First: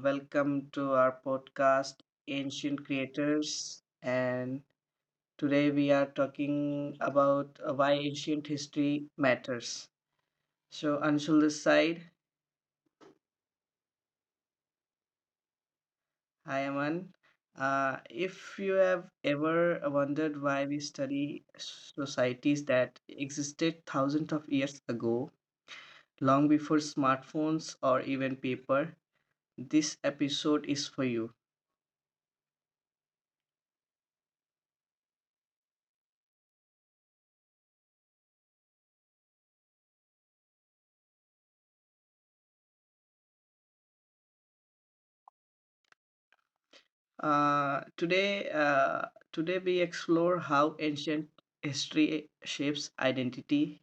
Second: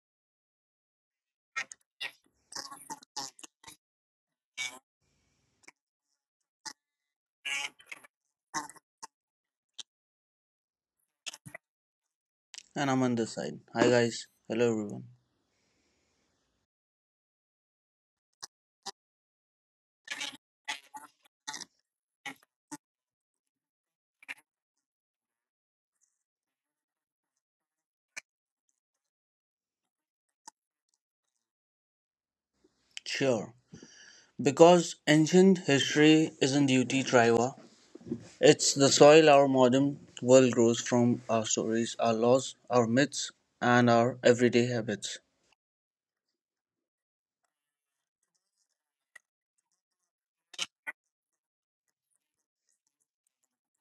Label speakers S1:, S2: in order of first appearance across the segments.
S1: welcome to our podcast, Ancient Creators. And today we are talking about why ancient history matters. So, Anshul this side.
S2: And I'm on this side. Hi guys. Hello everyone.
S1: Hi, Aman. If you have ever wondered why we study societies that existed thousands of years ago, long before smartphones or even paper, this episode is for you.
S2: Sure. Because ancient history isn't duty triva. It's the soil our modern world grows from our stories, our laws, our myths, and our everyday habits.
S1: Uh, today, uh, today we explore how ancient history shapes identity,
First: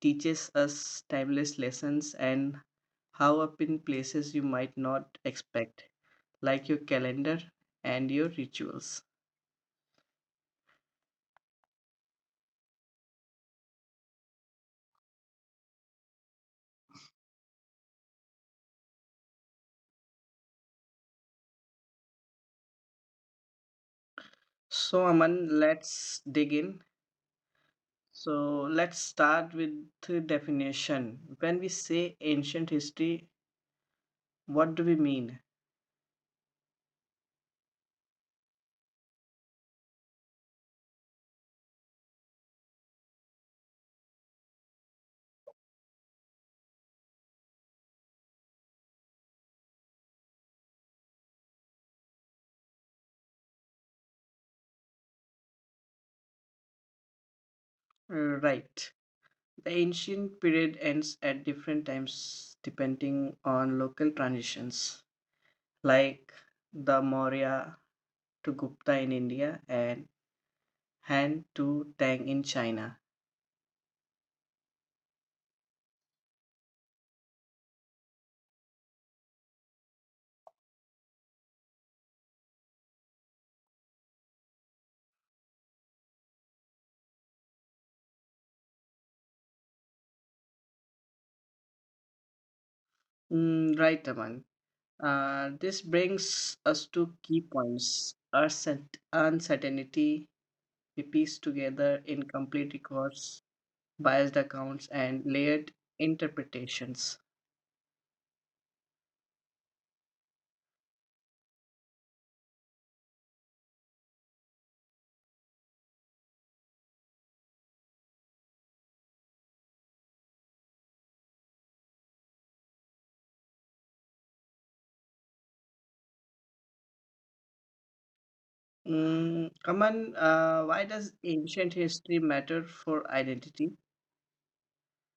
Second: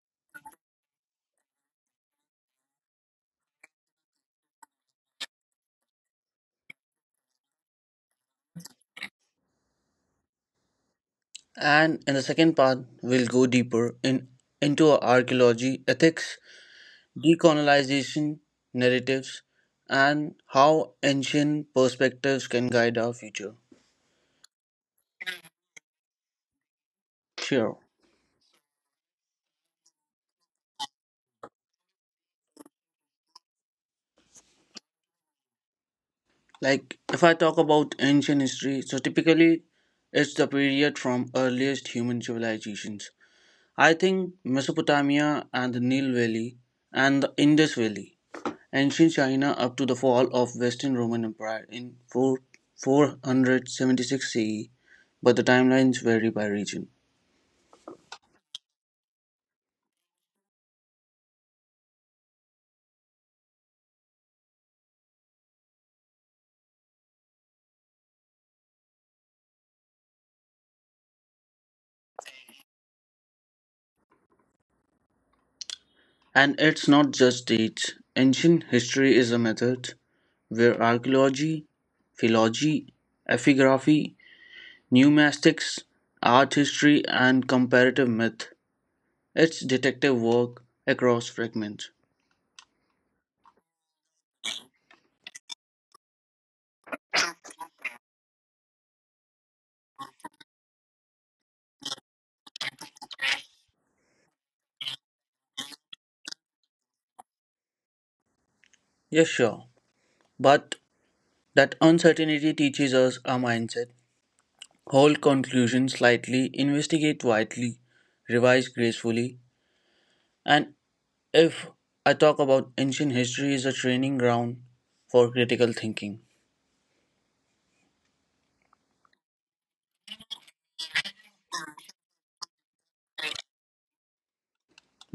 S1: teaches us timeless lessons, and how up in places you might not expect, like your calendar and your rituals.
S2: And in the second part, we'll go deeper in into archaeology, ethics, decolonization, narratives, and how ancient perspectives can guide our future.
S1: So, Aman, let's dig in.
S2: Sure.
S1: So, let's start with the definition. When we say ancient history, what do we mean?
S2: Like, if I talk about ancient history, so typically it's the period from earliest human civilizations. I think Mesopotamia and the Nile Valley and the Indus Valley, ancient China up to the fall of Western Roman Empire in 476 CE, but the timelines vary by region.
S1: Right. The ancient period ends at different times depending on local transitions, like the Maurya to Gupta in India and Han to Tang in China.
S2: And it's not just dates. Ancient history is a method where archaeology, philology, epigraphy, Numismatics, Art History and Comparative Myth, its detective work across fragments.
S1: Mm, right, Aman. This brings us to key points. Our uncertainty, we piece together incomplete records, biased accounts, and layered interpretations.
S2: Yes, sure. But that uncertainty teaches us our mindset. Hold conclusions lightly, investigate widely, revise gracefully. And if I talk about ancient history is a training ground for critical thinking.
S1: Mm, Aman, why does ancient history matter for identity?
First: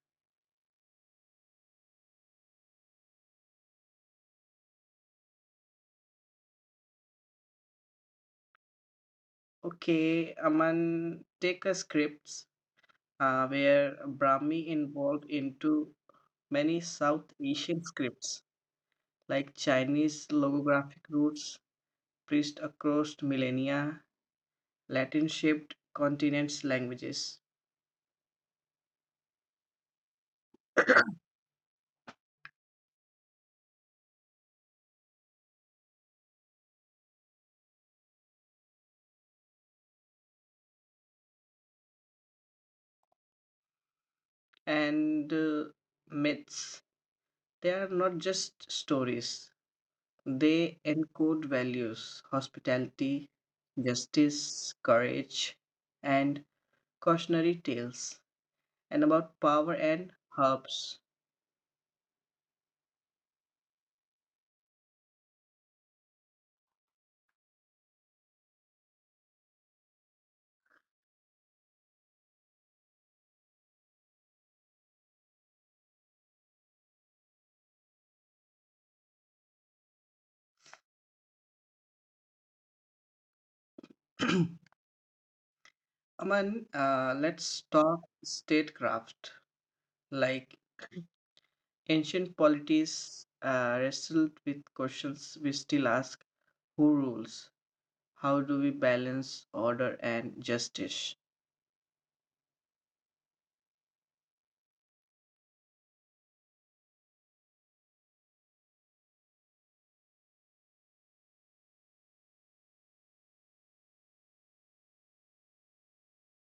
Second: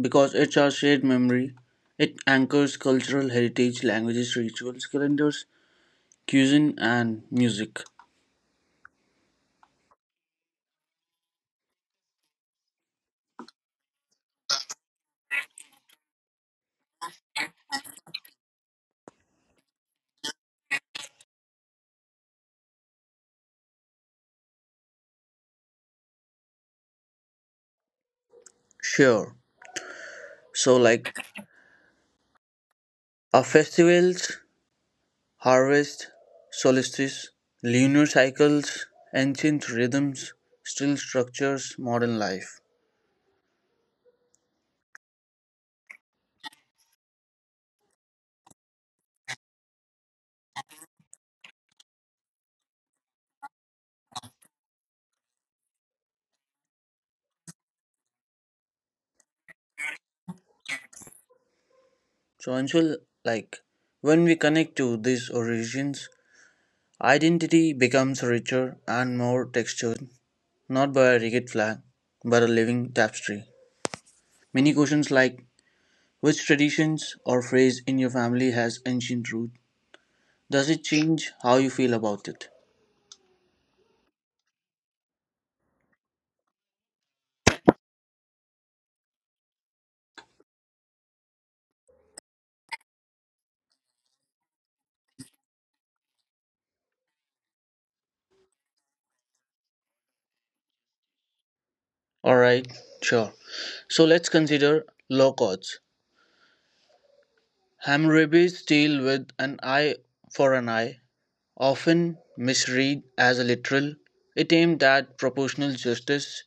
S2: Because it's our shared memory, it anchors cultural heritage, languages, rituals, calendars, cuisine and music.
S1: Okay, Aman, take a scripts where Brahmi involved into many South Asian scripts like Chinese logographic roots, priest across millennia, Latin-shaped continents languages,
S2: Sure. So, like our festivals, harvest, solstice, lunar cycles, ancient rhythms still structures modern life.
S1: and myths. They are not just stories; they encode values, hospitality, justice, courage, and cautionary tales, and about power and herbs.
S2: So, Anshul, like when we connect to these origins, identity becomes richer and more textured, not by a rigid flag, but a living tapestry. Many questions like which traditions or phrase in your family has ancient root? Does it change how you feel about it?
S1: Aman, let's talk statecraft. Like ancient polities wrestled with questions we still ask: who rules? How do we balance order and justice?
S2: All right, sure. So let's consider law courts. Hammurabi's deal with an eye for an eye, often misread as a literal, it aimed at proportional justice,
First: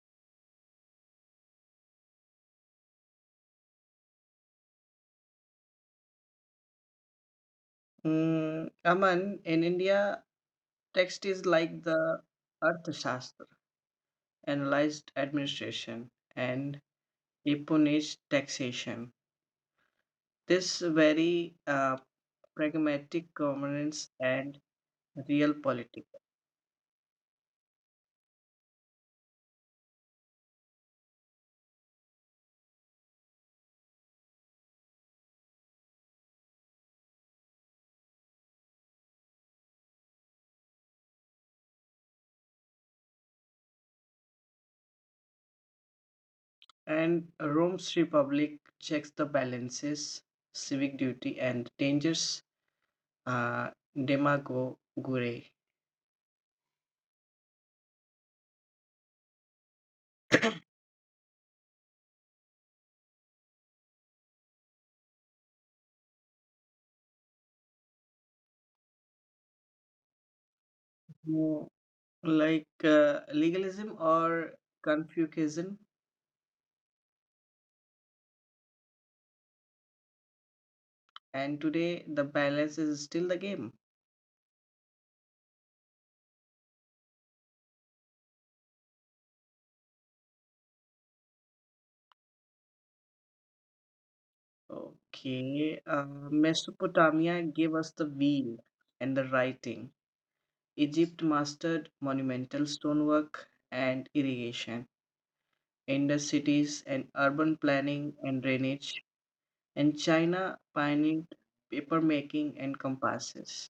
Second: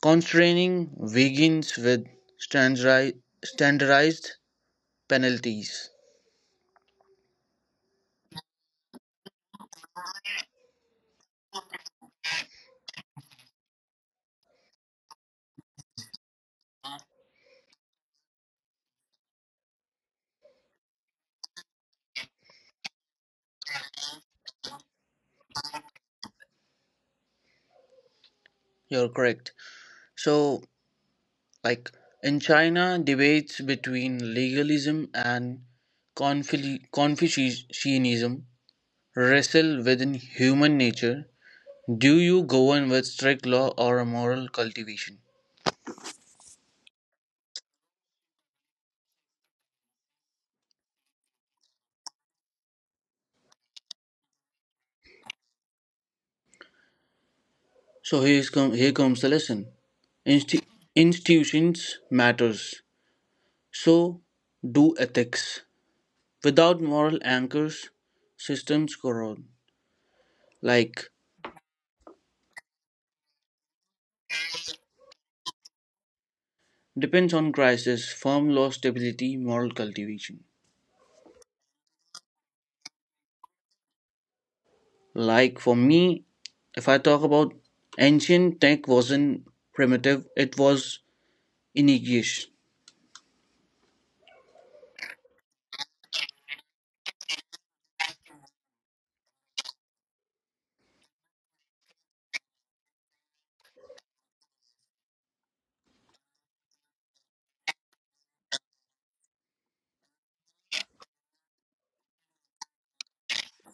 S2: constraining vegans with standardi- standardized penalties.
S1: Mm, Aman, in India, text is like the Arthashastra analyzed administration, and deponized taxation. This very pragmatic governance and real politics.
S2: You're correct. So, like in China, debates between legalism and Confucianism wrestle within human nature. Do you govern with strict law or a moral cultivation?
S1: And Rome's Republic checks the balances, civic duty, and dangers uh, demagoguery.
S2: So here comes the lesson. Insti- institutions matters. So do ethics. Without moral anchors, systems corrode. Like
S1: Mm, like legalism or Confucianism,
S2: depends on crisis, firm law stability, moral cultivation.
S1: and today the balance is still the game.
S2: Like for me, if I talk about ancient tech wasn't primitive, it was initiation.
S1: Okay, Mesopotamia gave us the wheel and the writing. Egypt mastered monumental stonework and irrigation. Indus cities and urban planning and drainage. And China pioneered paper making and compasses.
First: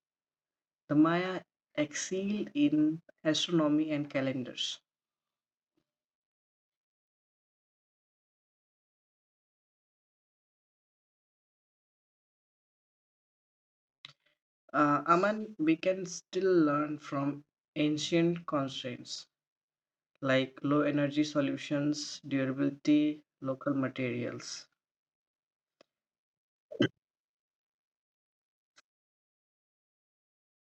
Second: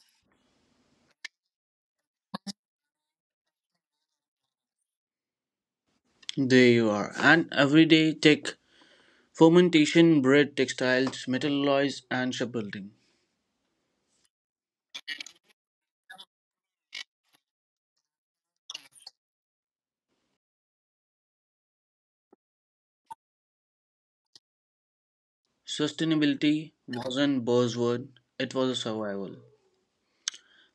S1: The Maya excelled in astronomy and calendars.
S2: There you are. And everyday tech fermentation bred textiles, metal alloys, and shipbuilding.
S1: Aman, we can still learn from ancient constraints. Like low energy solutions, durability, local materials.
S2: Sustainability wasn't a buzzword, it was a survival.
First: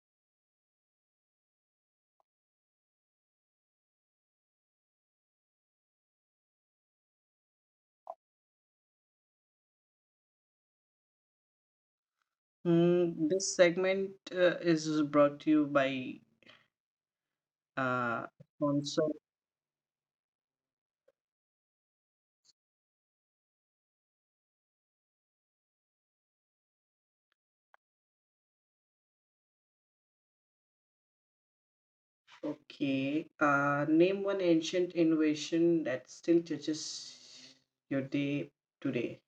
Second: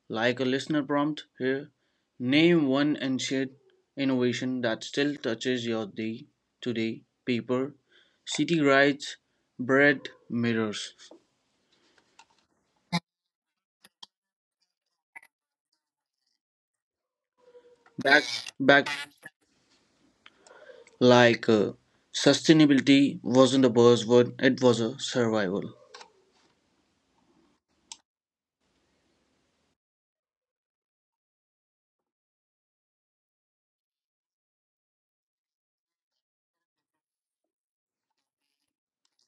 S2: Like a listener prompt here, name one ancient innovation that still touches your day today. Paper, city rides, bread, mirrors.
S1: This segment is brought to you by
S2: Back,
S1: uh,
S2: back,
S1: Sponsor.
S2: like sustainability wasn't a buzzword, it was a survival.
S1: Okay. Name one ancient innovation that still touches your day today.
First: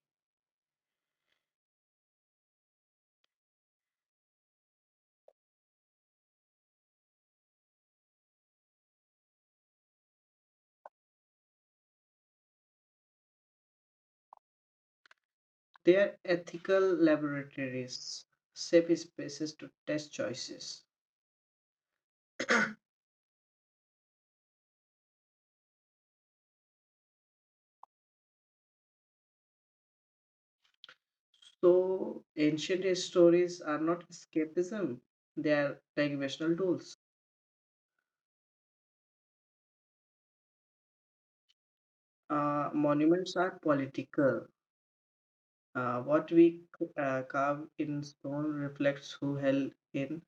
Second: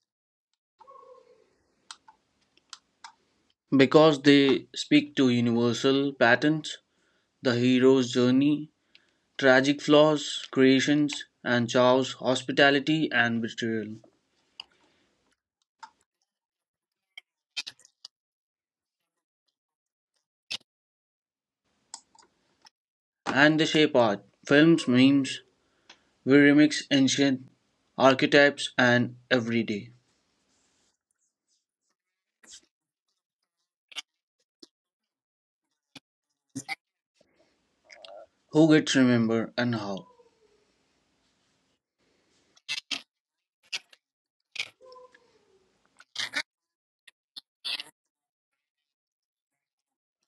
S2: Because they speak to universal patterns, the hero's journey, tragic flaws, creations, and chows, hospitality and betrayal.
S1: They are ethical laboratories, safe spaces to test choices.
S2: And the shape art, films, memes, we remix ancient archetypes and everyday.
S1: So, ancient stories are not escapism, they are navigational tools.
S2: Who gets remembered and how?
S1: Monuments are political. What we carve in stone reflects who held in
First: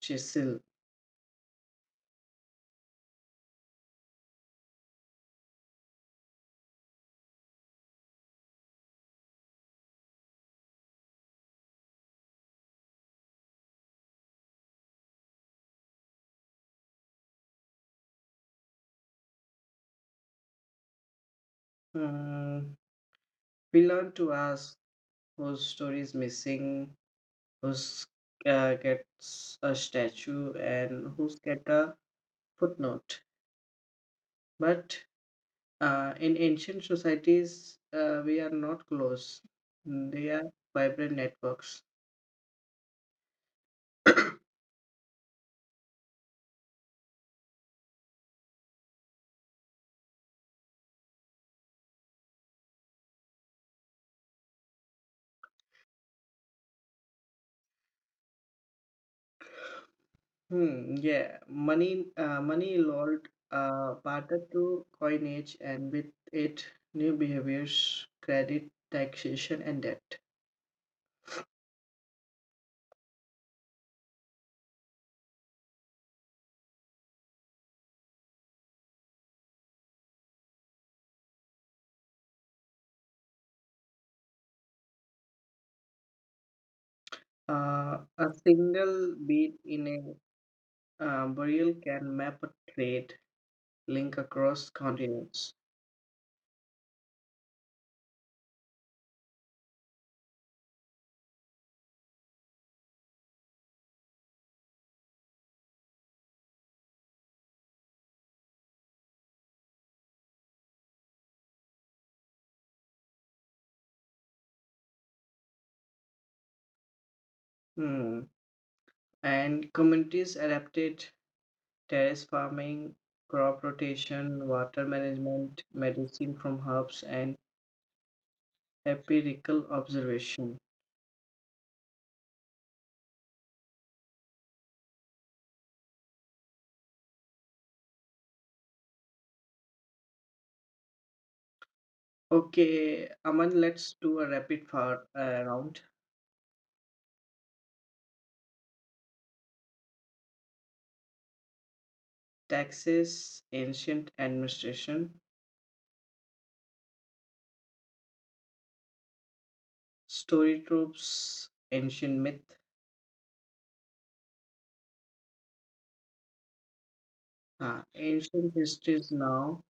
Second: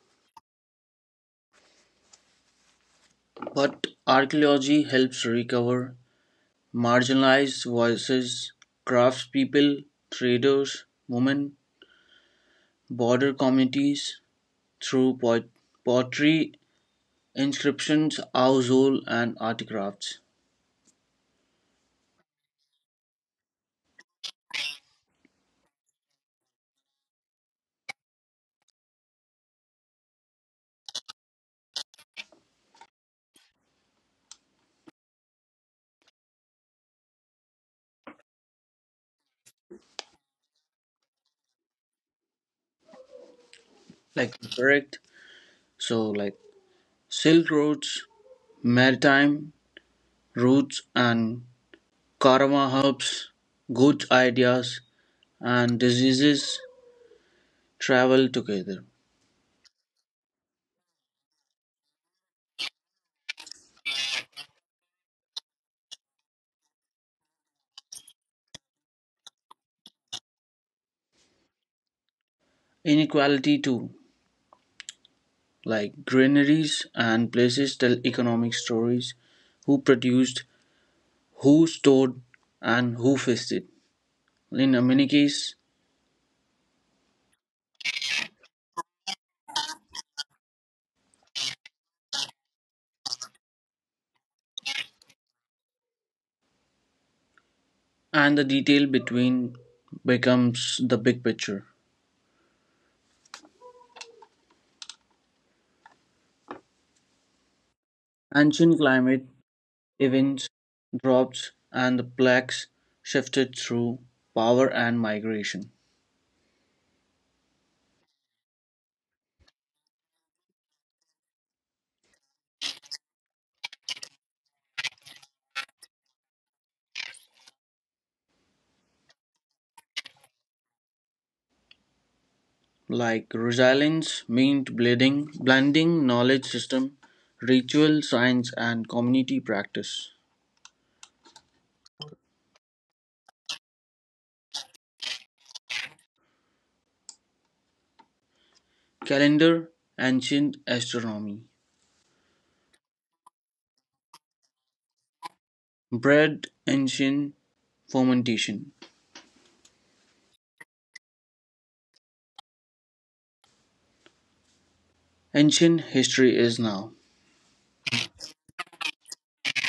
S1: chisel.
S2: But archaeology helps recover marginalized voices, craftspeople, traders, women, border communities through pottery, inscriptions, household, and art crafts.
S1: Mm, we learn to ask whose story is missing, whose gets a statue, and whose get a footnote. But in ancient societies, we are not close. They are vibrant networks.
S2: Like correct, so like silk roads, maritime routes and karma hubs, goods, ideas and diseases travel together.
S1: Yeah, money evolved partner to coinage, and with it, new behaviors, credit, taxation, and debt.
S2: Inequality too, like granaries and places tell economic stories: who produced, who stored, and who feasted in a many case.
S1: A single bead in a burial can map a trade link across continents.
S2: And the detail between becomes the big picture. Ancient climate events, droughts, and the plagues shifted through power and migration.
S1: Hmm. And communities adapted terrace farming, crop rotation, water management, medicine from herbs, and empirical observation.
S2: Like resilience meant blending knowledge system, ritual science, and community practice.
S1: Okay, Aman, let's do a rapid fire round.
S2: Calendar, ancient astronomy.
S1: Taxes, ancient administration,
S2: Bread, ancient fermentation.
S1: story tropes, ancient myth,
S2: Ancient history is now.
S1: ancient histories now.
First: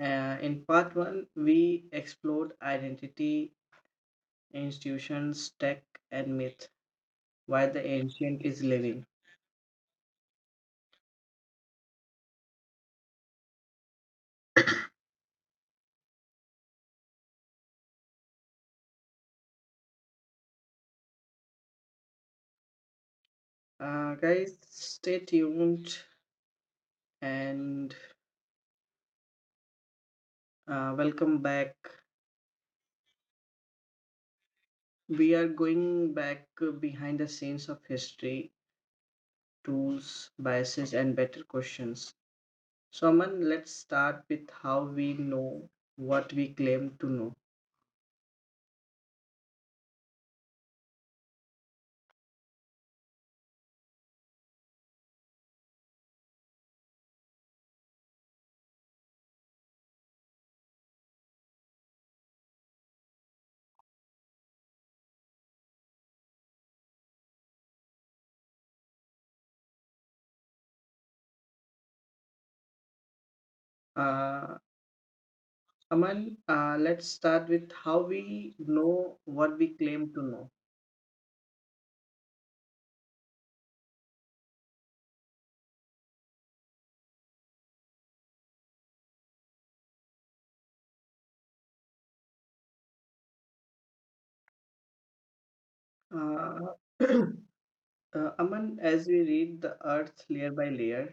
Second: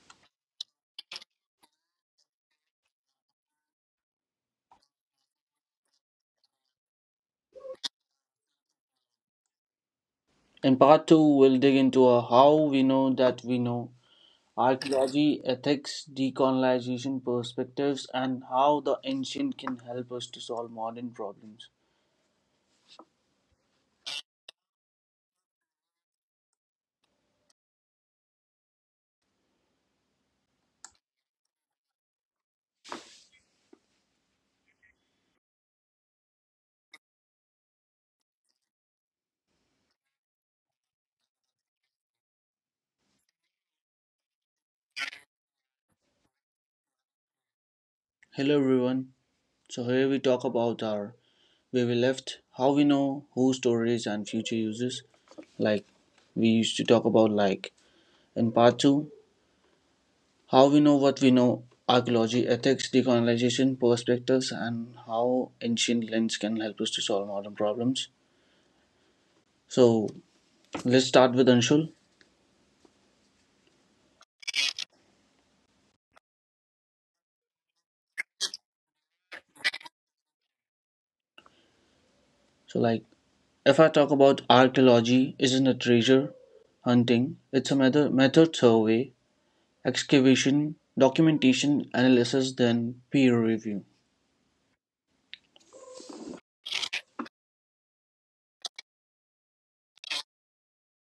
S1: In part one, we explored identity, institutions, tech, and myth, why the ancient is living.
S2: In part two, we'll dig into a how we know that we know: archaeology, ethics, decolonization perspectives, and how the ancient can help us to solve modern problems.
S1: Guys, stay tuned, and welcome back. We are going back behind the scenes of history tools, biases, and better questions. So, Aman, let's start with how we know what we claim to know.
S2: Hello everyone. So here we talk about our where we left, how we know who storage and future uses. Like we used to talk about like in part two, how we know what we know, archaeology, ethics, decolonization perspectives, and how ancient lens can help us to solve modern problems. So let's start with Anshul.
S1: Uh, Aman, let's start with how we know what we claim to know.
S2: So like, if I talk about archaeology, isn't a treasure hunting? It's a method, method survey, excavation, documentation, analysis, then peer review.
S1: Uh, Aman, as we read the earth layer by layer,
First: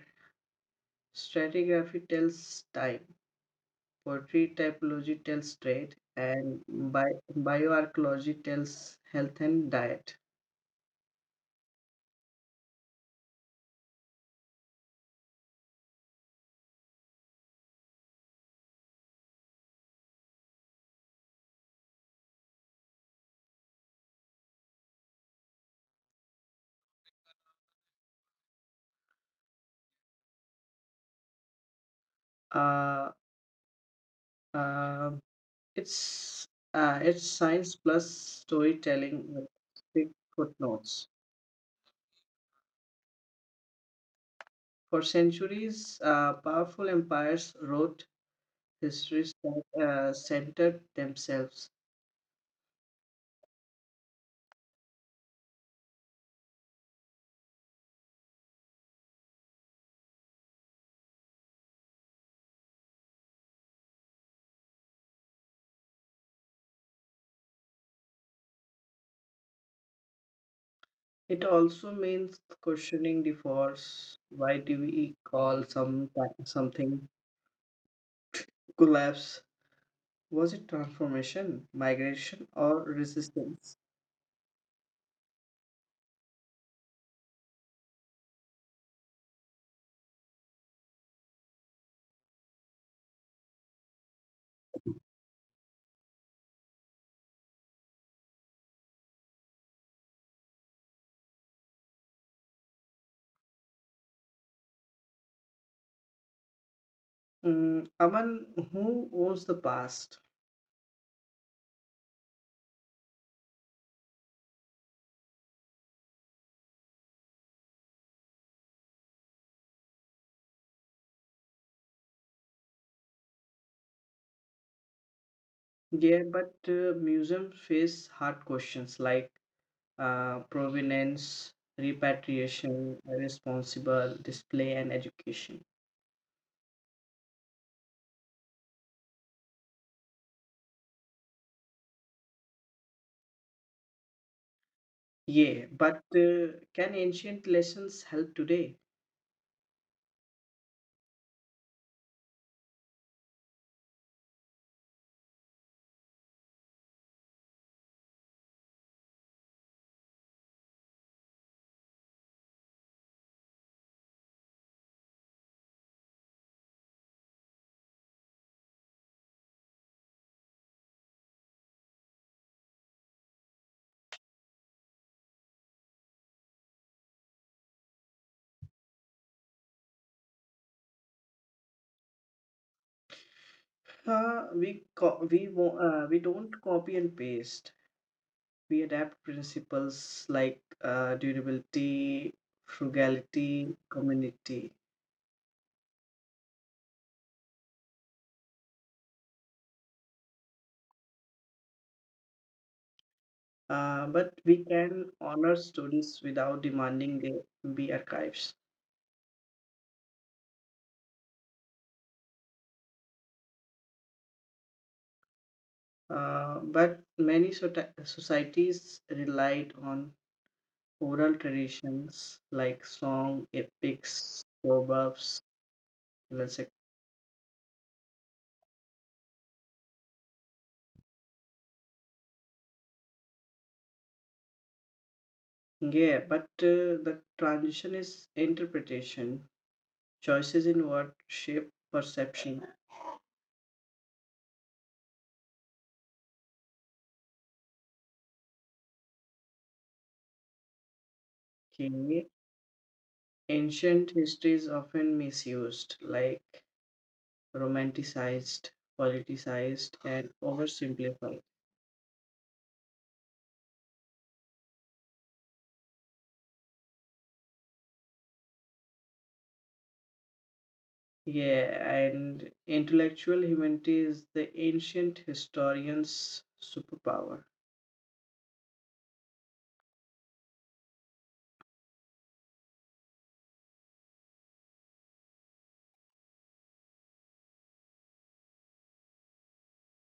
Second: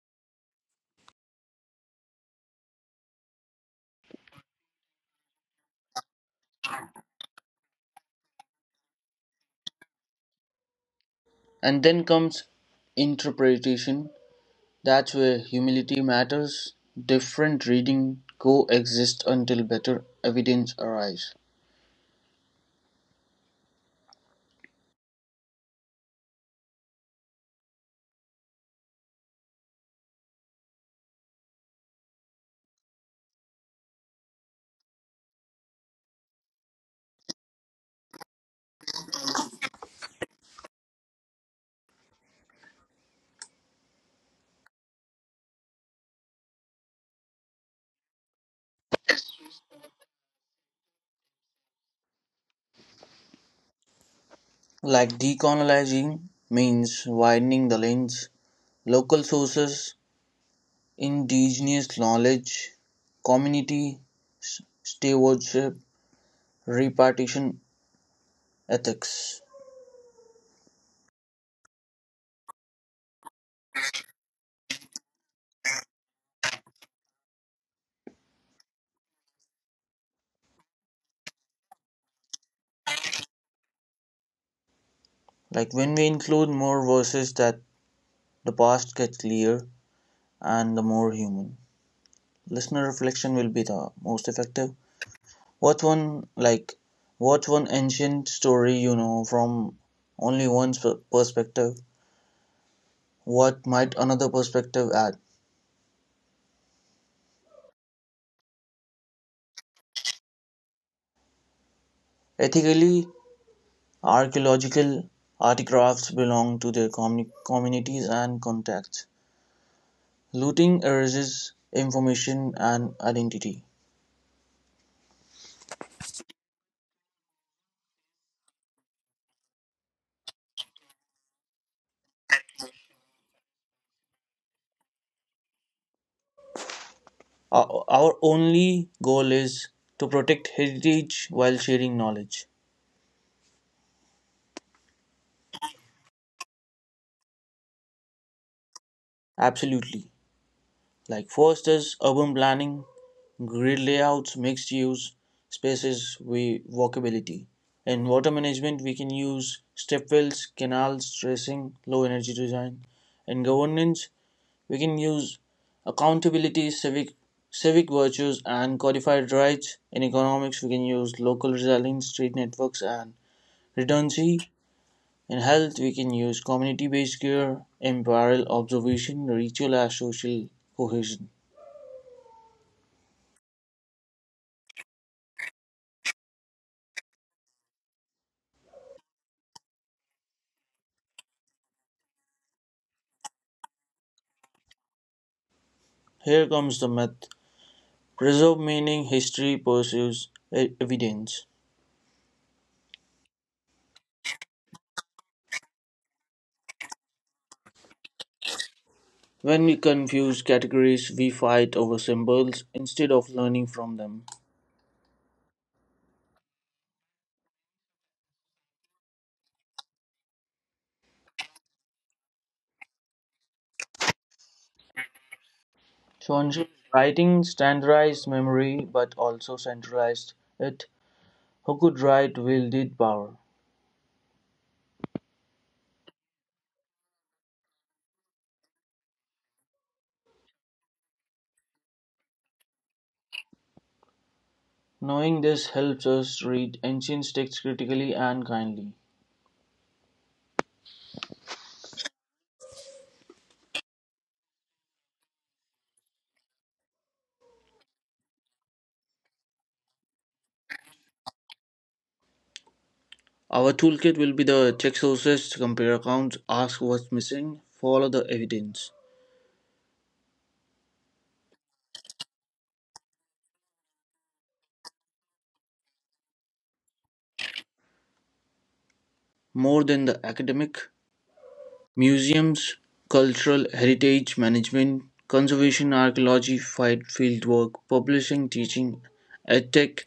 S1: stratigraphy tells time, poetry typology tells trade, and bioarchaeology tells health and diet.
S2: And then comes interpretation. That's where humility matters. Different reading coexist until better evidence arrives.
S1: Uh, uh, It's it's science plus storytelling with quick footnotes. For centuries, powerful empires wrote histories that centered themselves.
S2: Like decolonizing means widening the lens, local sources, indigenous knowledge, community stewardship, repartition ethics.
S1: It also means questioning the force. Why do we call something collapse? Was it transformation, migration, or resistance?
S2: Like when we include more voices that the past gets clear and the more human. Listener reflection will be the most effective. What's one like what's one ancient story you know from only one perspective? What might another perspective add?
S1: Mm, Aman, who owns the past?
S2: Ethically, archaeological artifacts belong to their communities and contexts. Looting erases information and identity.
S1: Yeah, but museums face hard questions like provenance, repatriation, responsible display, and education.
S2: Our only goal is to protect heritage while sharing knowledge.
S1: Yeah, but can ancient lessons help today?
S2: Absolutely. Like fosters urban planning, grid layouts, mixed use spaces, we walkability. In water management, we can use stepwells, canals, tracing, low energy design. In governance, we can use accountability, civic virtues, and codified rights. In economics, we can use local resilience, street networks, and redundancy. In health, we can use community based care, empirical observation, ritual as social cohesion.
S1: We don't copy and paste. We adapt principles like durability, frugality, community.
S2: Here comes the myth preserve meaning, history pursues evidence.
S1: But we can honor stories without demanding they be archives.
S2: When we confuse categories, we fight over symbols instead of learning from them.
S1: But many societies relied on oral traditions like song, epics, proverbs,
S2: Swansea
S1: etc.
S2: writing standardized memory but also centralized it. Who could write wielded power?
S1: Yeah, but the transition is interpretation, choices in what shape perception.
S2: Knowing this helps us read ancient texts critically and kindly.
S1: Okay. Ancient history is often misused, like romanticized, politicized, and oversimplified.
S2: Our toolkit will be the check sources, compare accounts, ask what's missing, follow the evidence.
S1: Yeah, and intellectual humanity is the ancient historian's superpower.
S2: More than the academic, museums, cultural heritage management, conservation archaeology, fieldwork, publishing, teaching, edtech,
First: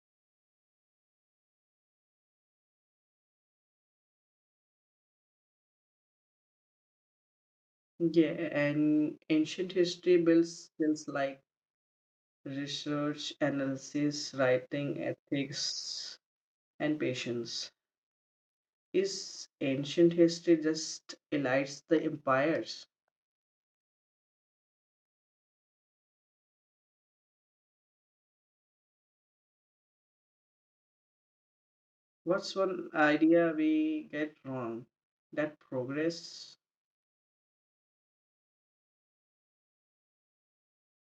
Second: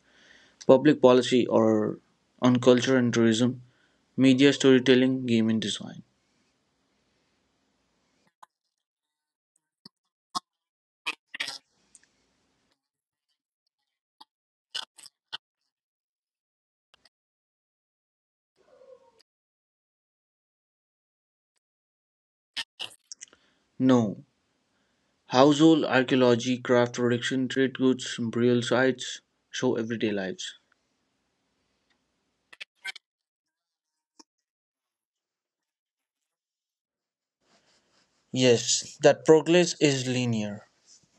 S2: public policy or on culture and tourism, media storytelling, game and design.
S1: Yeah, and ancient history builds skills like research, analysis, writing, ethics, and patience. Is ancient history just elites the empires?
S2: No. Household archaeology, craft production, trade goods, burial sites, show everyday lives.
S1: What's one idea we get wrong? That progress.
S2: Yes, that progress is linear.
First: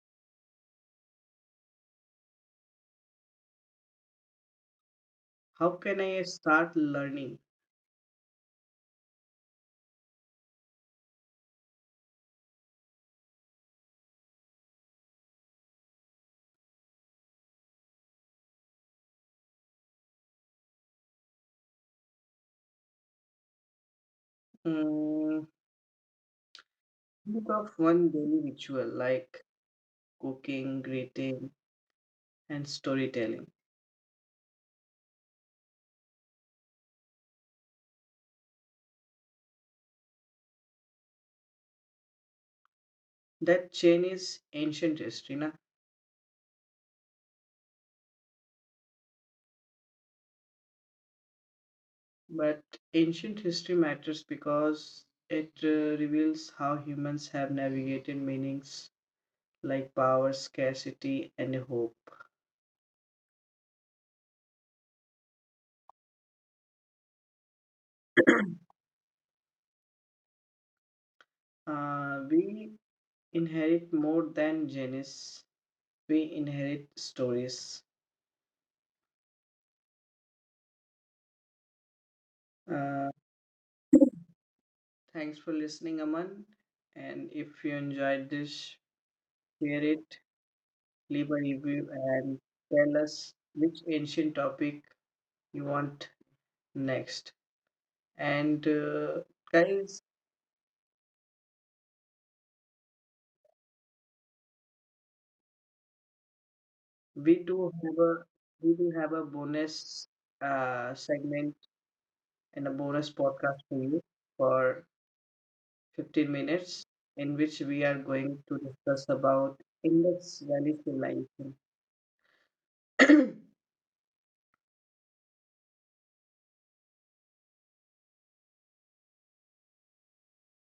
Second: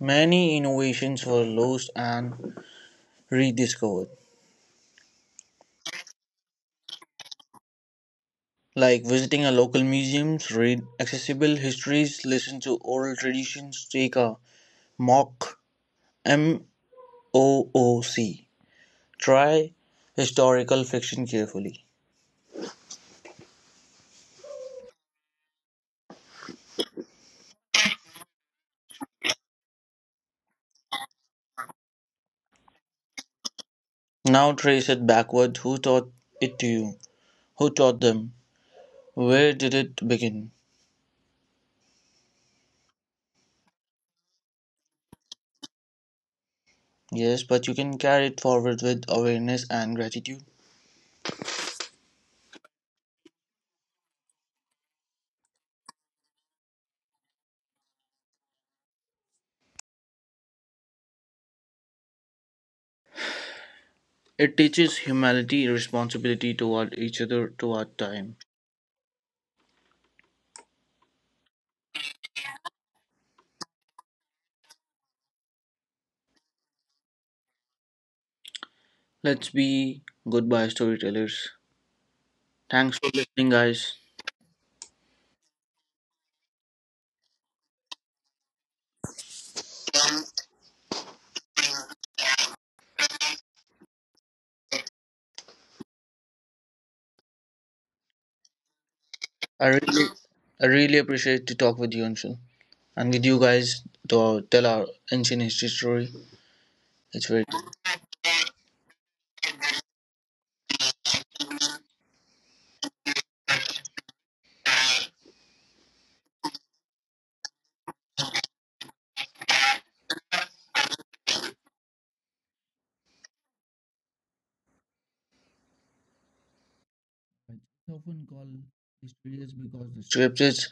S2: Many innovations were lost and rediscovered,
S1: How can I start learning?
S2: like visiting a local museum, read accessible histories, listen to oral traditions, take a mock MOOC. Try historical fiction carefully.
S1: Mm, think of one daily ritual like cooking, greeting, and storytelling.
S2: Now trace it backward. Who taught it to you? Who taught them? Where did it begin?
S1: That chain is ancient history, na?
S2: Yes, but you can carry it forward with awareness and gratitude.
S1: But ancient history matters because it reveals how humans have navigated meanings like power, scarcity, and hope.
S2: It teaches humanity, responsibility toward each other, toward time.
S1: We inherit more than genes, we inherit stories.
S2: Let's be goodbye storytellers. Thanks
S1: Uh,
S2: for listening, guys.
S1: thanks for listening, Aman. And if you enjoyed this, share it, leave a review, and tell us which ancient topic you want next. And
S2: I really,
S1: guys,
S2: I really appreciate to talk with you, Anshul, and with you guys to tell our ancient history story. It's
S1: we
S2: very
S1: do have a we do have a bonus segment and a bonus podcast for you for 15 minutes in which we are going to discuss about index value civilization.
S2: often called history is because the script is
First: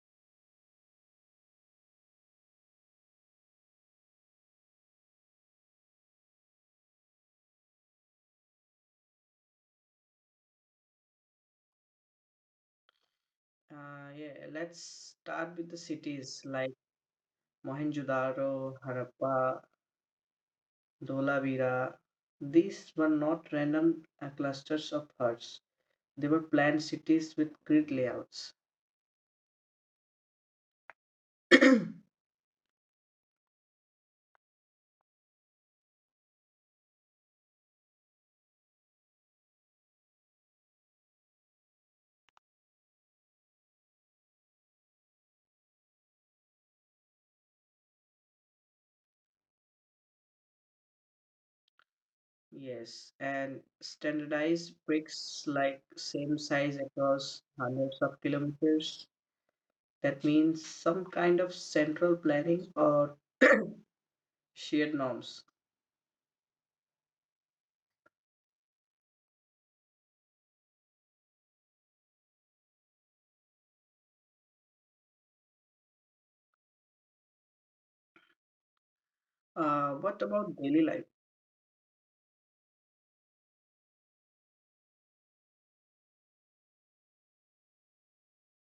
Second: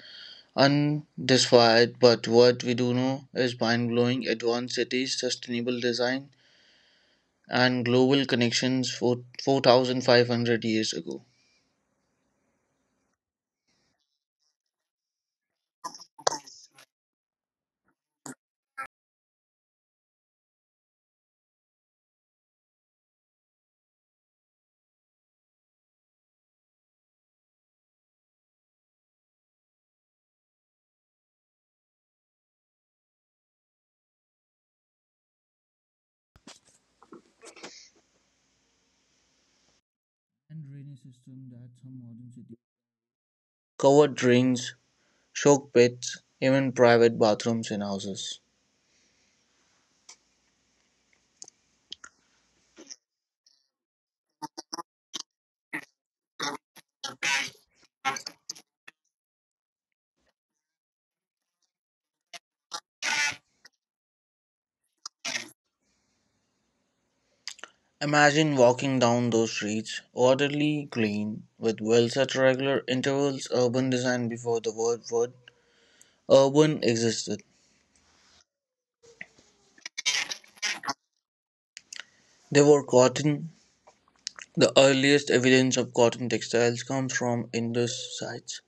S2: undefined, but what we do know is mind-blowing advanced cities, sustainable design, and global connections for 4,500 years ago.
S1: Yeah, let's start with the cities like Mohenjo-daro, Harappa, Dholavira. These were not random clusters of huts. They were planned cities with grid layouts.
S2: And drainage system that some modern cities, covered drains, shock pits, even private bathrooms in houses.
S1: Yes, and standardized bricks, like same size across hundreds of kilometers. That means some kind of central planning or shared norms.
S2: Imagine walking down those streets, orderly, clean, with wells at regular intervals, urban design before the word urban existed.
S1: What about daily life?
S2: They were cotton. The earliest evidence of cotton textiles comes from Indus sites.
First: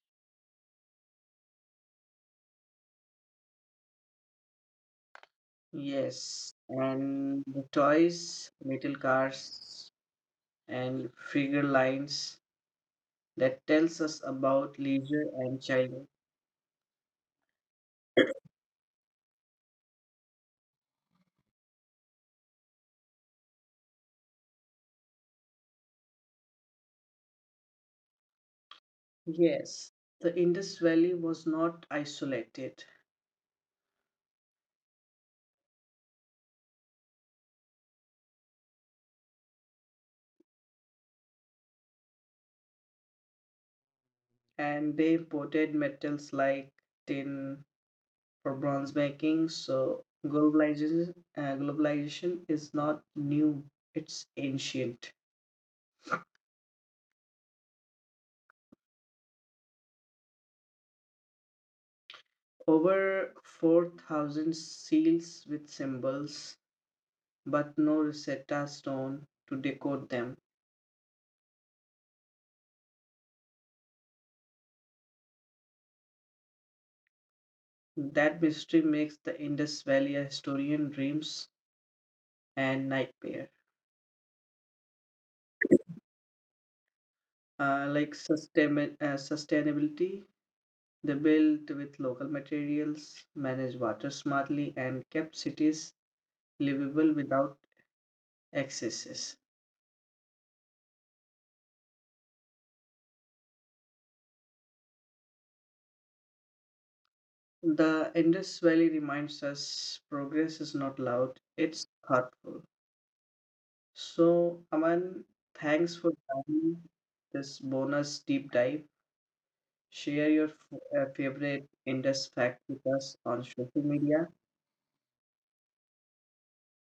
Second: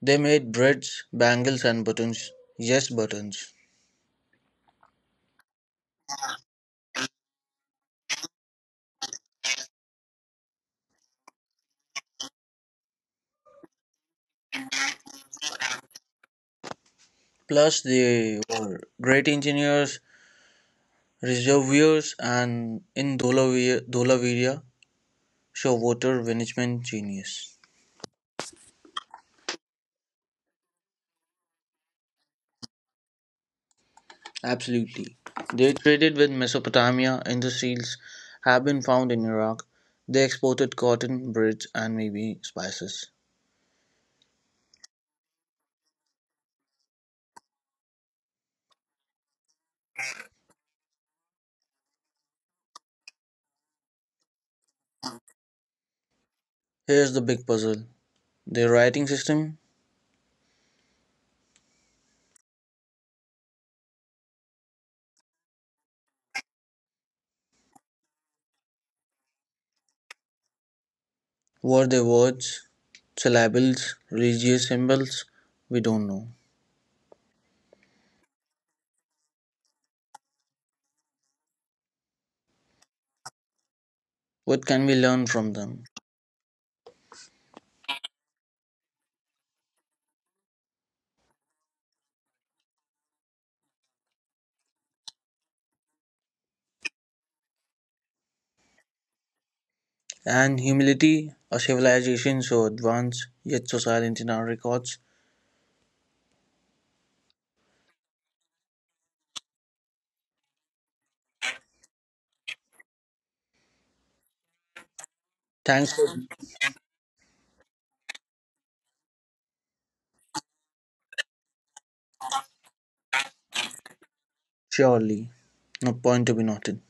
S2: They made braids, bangles, and buttons. Yes, buttons.
S1: Yes, and the toys, metal cars, and figure lines that tells us about leisure and childhood.
S2: Plus, they were great engineers. Reservoirs and in Dholaviria show water management genius.
S1: Yes, the Indus Valley was not isolated,
S2: Absolutely. They traded with Mesopotamia, and the seals have been found in Iraq. They exported cotton, breads, and maybe spices.
S1: and they imported metals like tin, for bronze making. So globalization is not new; it's ancient.
S2: Here's the big puzzle: their writing system.
S1: Over 4,000 seals with symbols, but no Rosetta Stone to decode them.
S2: Were they words, syllables, religious symbols? We don't know.
S1: That mystery makes the Indus Valley a historian dreams and nightmare.
S2: What can we learn from them?
S1: Like sustainability, they built with local materials, managed water smartly, and kept cities livable without excesses.
S2: And humility, a civilization so advanced yet so silent in our records.
S1: The Indus Valley reminds us progress is not loud, it's thoughtful. So, Aman,
S2: Thanks
S1: thanks
S2: for
S1: for joining this bonus deep dive. Share your favorite Indus fact with us on social media.
S2: surely. No point to be noted.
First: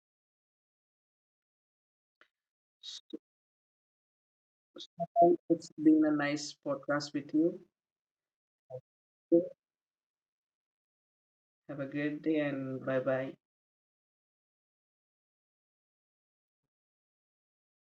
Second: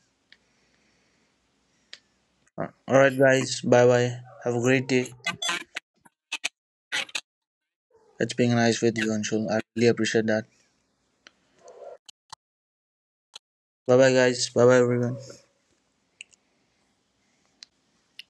S2: All right,
S1: So,
S2: guys. Bye bye. Have a great day.
S1: so, it's been a nice podcast with you.
S2: It's being nice with you, Anshul. I really appreciate that.
S1: Have a great day and bye bye.
S2: Bye bye, guys. Bye bye, everyone.